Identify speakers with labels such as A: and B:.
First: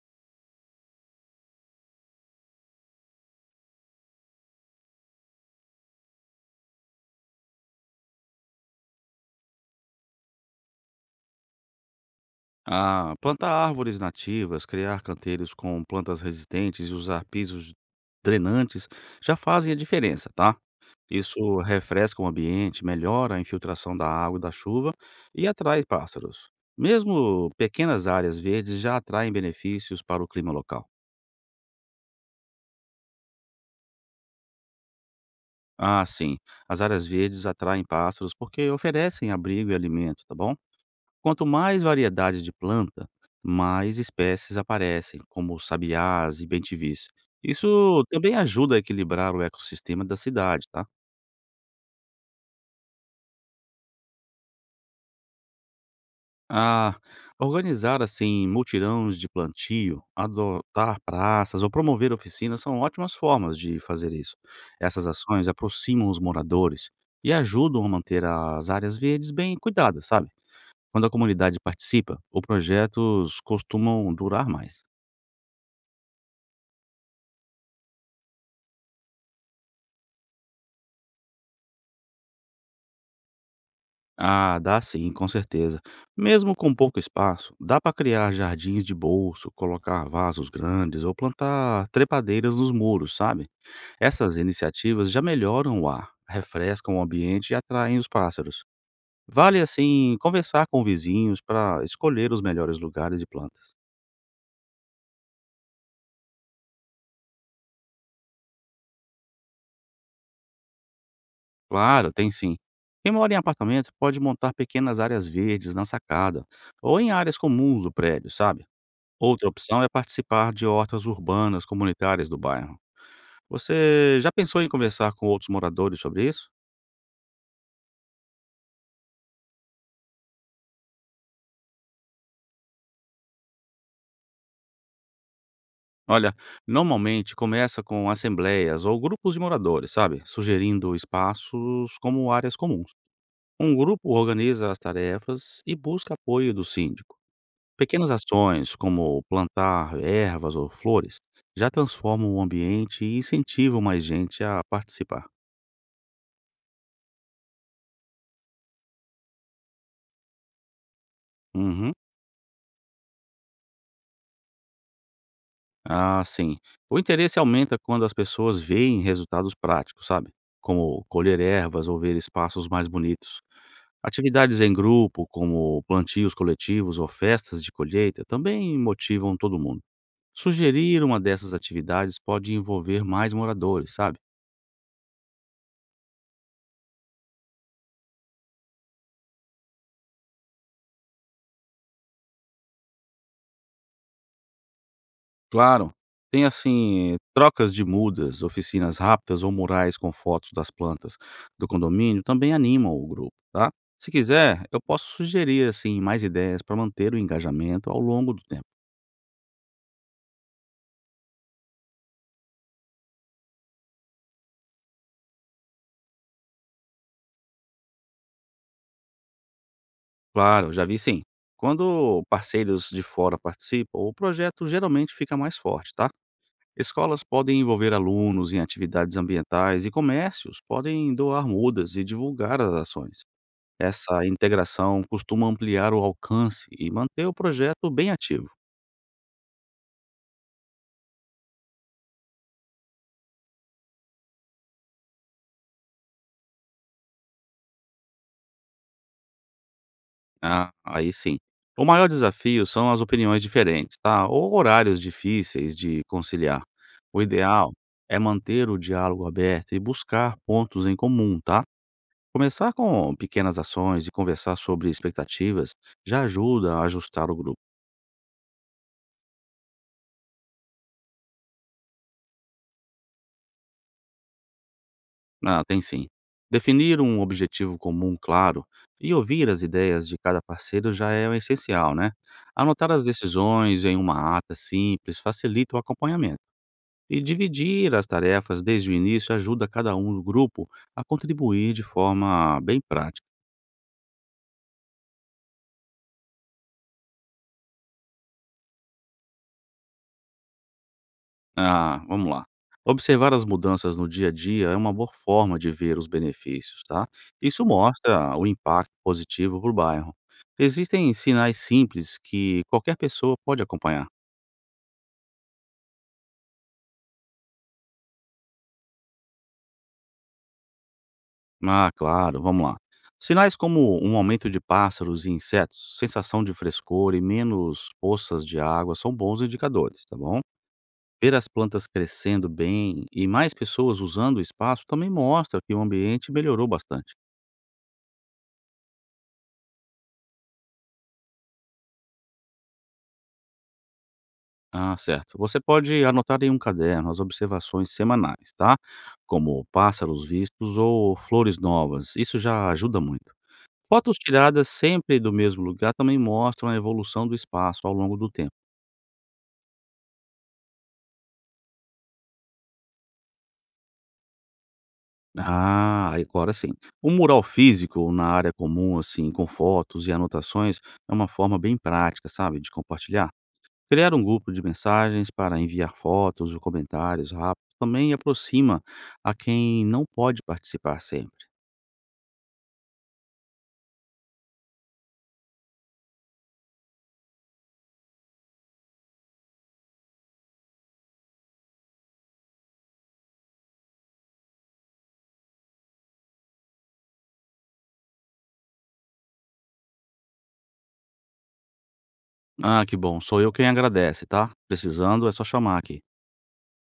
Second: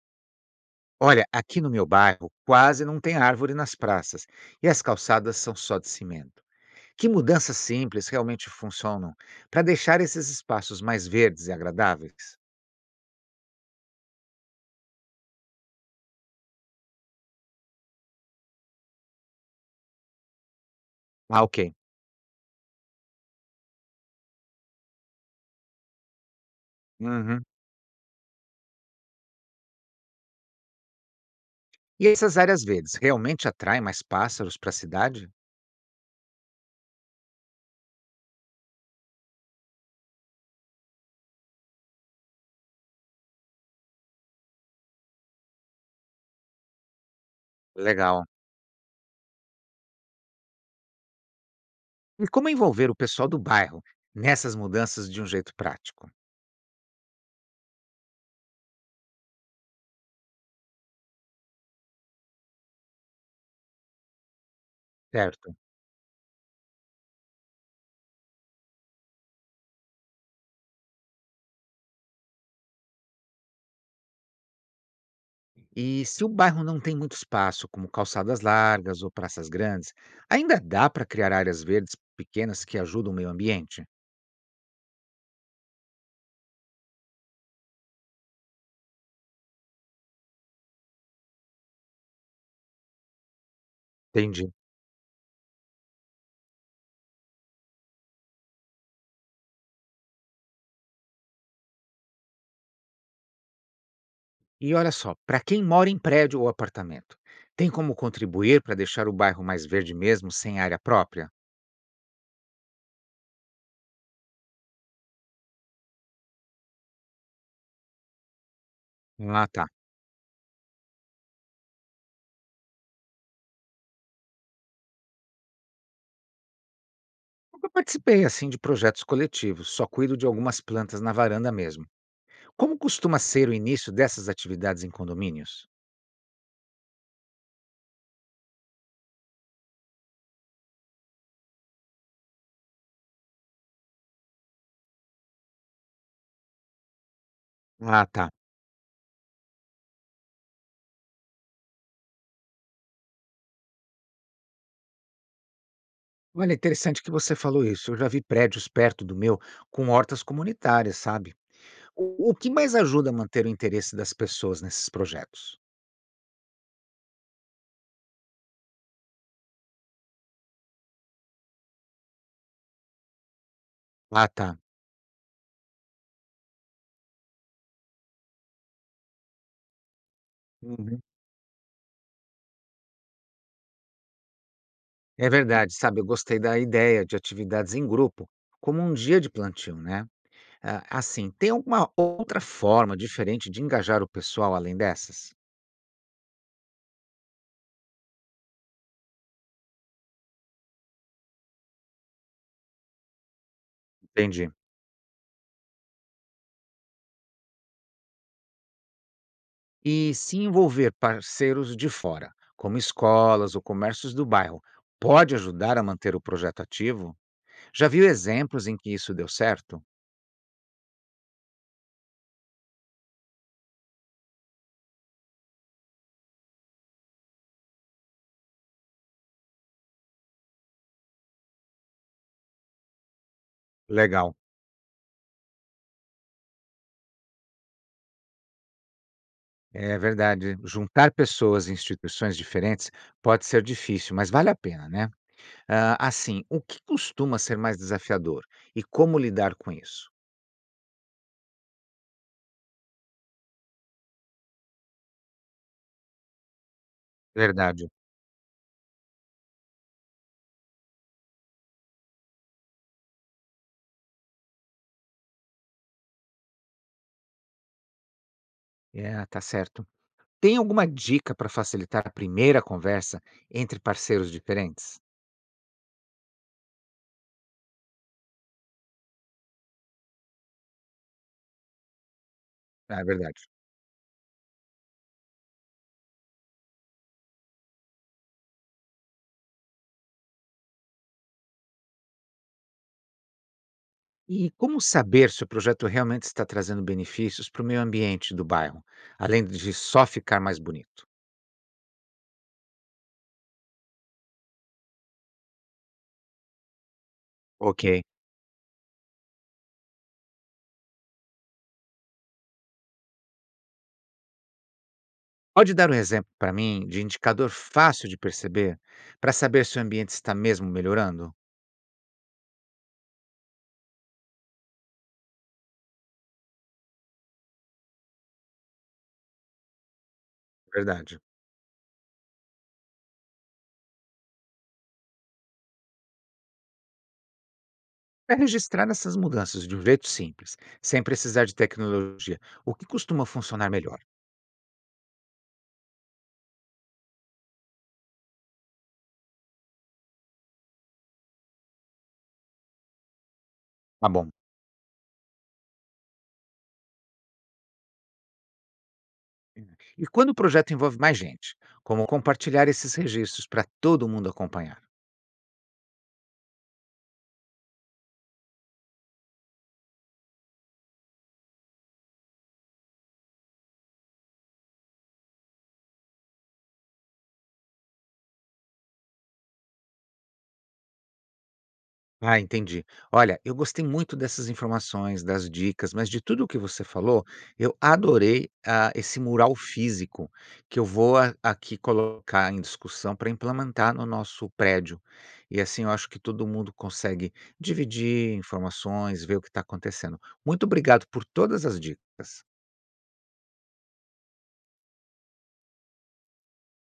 A: Olha, aqui no meu bairro quase não tem árvore nas praças e as calçadas são só de cimento. Que mudanças simples realmente funcionam para deixar esses espaços mais verdes e agradáveis?
B: Ah, plantar árvores nativas, criar canteiros com plantas resistentes e usar pisos drenantes já fazem a diferença, tá?
A: Ah,
B: Isso
A: ok.
B: refresca o ambiente, melhora a infiltração da água e da chuva e atrai pássaros.
A: Uhum.
B: Mesmo pequenas áreas verdes já atraem benefícios para o clima local.
A: E essas áreas verdes realmente atraem mais pássaros para a cidade?
B: Ah, sim, as áreas verdes atraem pássaros porque oferecem abrigo e alimento, tá bom? Quanto mais variedade de planta, mais espécies aparecem, como sabiás e bentivis. Isso
A: Legal.
B: também ajuda a equilibrar o ecossistema da cidade, tá?
A: E como envolver o pessoal do bairro nessas mudanças de um jeito prático?
B: A organizar assim mutirões de plantio, adotar praças ou promover oficinas são ótimas formas de fazer isso. Essas ações
A: Certo.
B: aproximam os moradores e ajudam a manter as áreas verdes bem cuidadas, sabe? Quando a comunidade participa, os projetos costumam durar mais.
A: E se o bairro não tem muito espaço, como calçadas largas ou praças grandes, ainda dá para criar áreas verdes pequenas que ajudam o meio ambiente?
B: Ah, dá sim, com certeza. Mesmo com pouco espaço, dá para criar jardins de bolso, colocar vasos grandes ou plantar trepadeiras nos muros, sabe? Essas
A: Entendi.
B: iniciativas já melhoram o ar, refrescam o ambiente e atraem os pássaros. Vale, assim, conversar com vizinhos para escolher os melhores lugares e plantas.
A: E olha só, para quem mora em prédio ou apartamento, tem como contribuir para deixar o bairro mais verde mesmo sem área própria?
B: Claro, tem sim. Quem mora em apartamento pode montar pequenas áreas verdes na sacada ou em áreas comuns do prédio, sabe?
A: Ah,
B: Outra
A: tá.
B: opção é participar de hortas urbanas comunitárias do bairro. Você já pensou em conversar com outros moradores sobre isso?
A: Nunca participei assim de projetos coletivos, só cuido de algumas plantas na varanda mesmo. Como costuma ser o início dessas atividades em condomínios?
B: Olha, normalmente começa com assembleias ou grupos de moradores, sabe? Sugerindo espaços como áreas comuns. Um grupo organiza as tarefas e busca apoio do síndico.
A: Ah,
B: Pequenas
A: tá.
B: ações, como plantar ervas ou flores, já transformam o ambiente e incentivam mais gente a participar.
A: Olha, interessante que você falou isso. Eu já vi prédios perto do meu com hortas comunitárias, sabe?
B: Uhum.
A: O que mais ajuda a manter o interesse das pessoas nesses projetos?
B: Ah, sim. O interesse aumenta quando as pessoas veem resultados práticos, sabe? Como colher ervas ou ver espaços mais bonitos.
A: Ah, tá.
B: Atividades em grupo, como plantios coletivos ou festas de colheita, também motivam todo mundo.
A: Uhum.
B: Sugerir uma dessas atividades pode envolver mais moradores, sabe?
A: É verdade, sabe? Eu gostei da ideia de atividades em grupo, como um dia de plantio, né? Assim, tem alguma outra forma diferente de engajar o pessoal além dessas?
B: Claro. Tem, assim, trocas de mudas, oficinas rápidas ou murais com fotos das plantas do condomínio também animam o grupo, tá? Se
A: Entendi.
B: quiser, eu posso sugerir, assim, mais ideias para manter o engajamento ao longo do tempo.
A: E se envolver parceiros de fora, como escolas ou comércios do bairro, pode ajudar a manter o projeto ativo? Já viu exemplos em que isso deu certo?
B: Claro, já vi sim. Quando parceiros de fora participam, o projeto geralmente fica mais forte, tá? Escolas podem envolver alunos em atividades ambientais e comércios podem doar mudas e divulgar as ações. Essa
A: Legal.
B: integração costuma ampliar o alcance e manter o projeto bem ativo.
A: É verdade. Juntar pessoas e instituições diferentes pode ser difícil, mas vale a pena, né? Ah, assim, o que costuma ser mais desafiador e como lidar com isso?
B: Ah, aí sim. O maior desafio são as opiniões diferentes, tá? Ou horários difíceis de conciliar. O ideal
A: Verdade.
B: é manter o diálogo aberto e buscar pontos em comum, tá? Começar com pequenas ações e conversar sobre expectativas já ajuda a ajustar o grupo.
A: É, tá certo. Tem alguma dica para facilitar a primeira conversa entre parceiros diferentes?
B: Ah, tem sim. Definir um objetivo comum claro e ouvir as ideias de cada parceiro já é o essencial, né? Anotar
A: Ah, é
B: as
A: verdade.
B: decisões em uma ata simples facilita o acompanhamento. E dividir as tarefas desde o início ajuda cada um do grupo a contribuir de forma bem prática.
A: E como saber se o projeto realmente está trazendo benefícios para o meio ambiente do bairro, além de só ficar mais bonito?
B: Ah, vamos lá. Observar as mudanças no dia a dia é uma boa forma de ver os benefícios, tá? Isso
A: Ok.
B: mostra o impacto positivo para o bairro. Existem sinais simples que qualquer pessoa pode acompanhar.
A: Pode dar um exemplo para mim de indicador fácil de perceber para saber se o ambiente está mesmo melhorando?
B: Ah, claro, vamos lá. Sinais como um aumento de pássaros e insetos, sensação de frescor e menos poças de água são bons indicadores, tá bom?
A: Verdade.
B: Ver as plantas crescendo bem e mais pessoas usando o espaço também mostra que o ambiente melhorou bastante.
A: Para registrar essas mudanças de um jeito simples, sem precisar de tecnologia, o que costuma funcionar melhor?
B: Ah, certo. Você pode anotar em um caderno as observações semanais, tá? Como pássaros vistos ou flores novas. Isso já ajuda muito.
A: Tá
B: Fotos
A: bom.
B: tiradas sempre do mesmo lugar também mostram a evolução do espaço ao longo do tempo.
A: E quando o projeto envolve mais gente, como compartilhar esses registros para todo mundo acompanhar?
B: Ah, agora sim. Um mural físico na área comum, assim, com fotos e anotações, é uma forma bem prática, sabe, de compartilhar. Criar um grupo de mensagens para enviar fotos ou comentários rápidos também aproxima a quem não pode participar sempre.
A: Ah, entendi. Olha, eu gostei muito dessas informações, das dicas, mas de tudo o que você falou, eu adorei esse mural físico que eu vou aqui colocar em discussão para implementar no nosso prédio. E assim eu acho que todo mundo consegue dividir informações, ver o que está acontecendo. Muito obrigado por todas as dicas.
B: Ah, que bom. Sou eu quem agradece, tá? Precisando é só chamar aqui.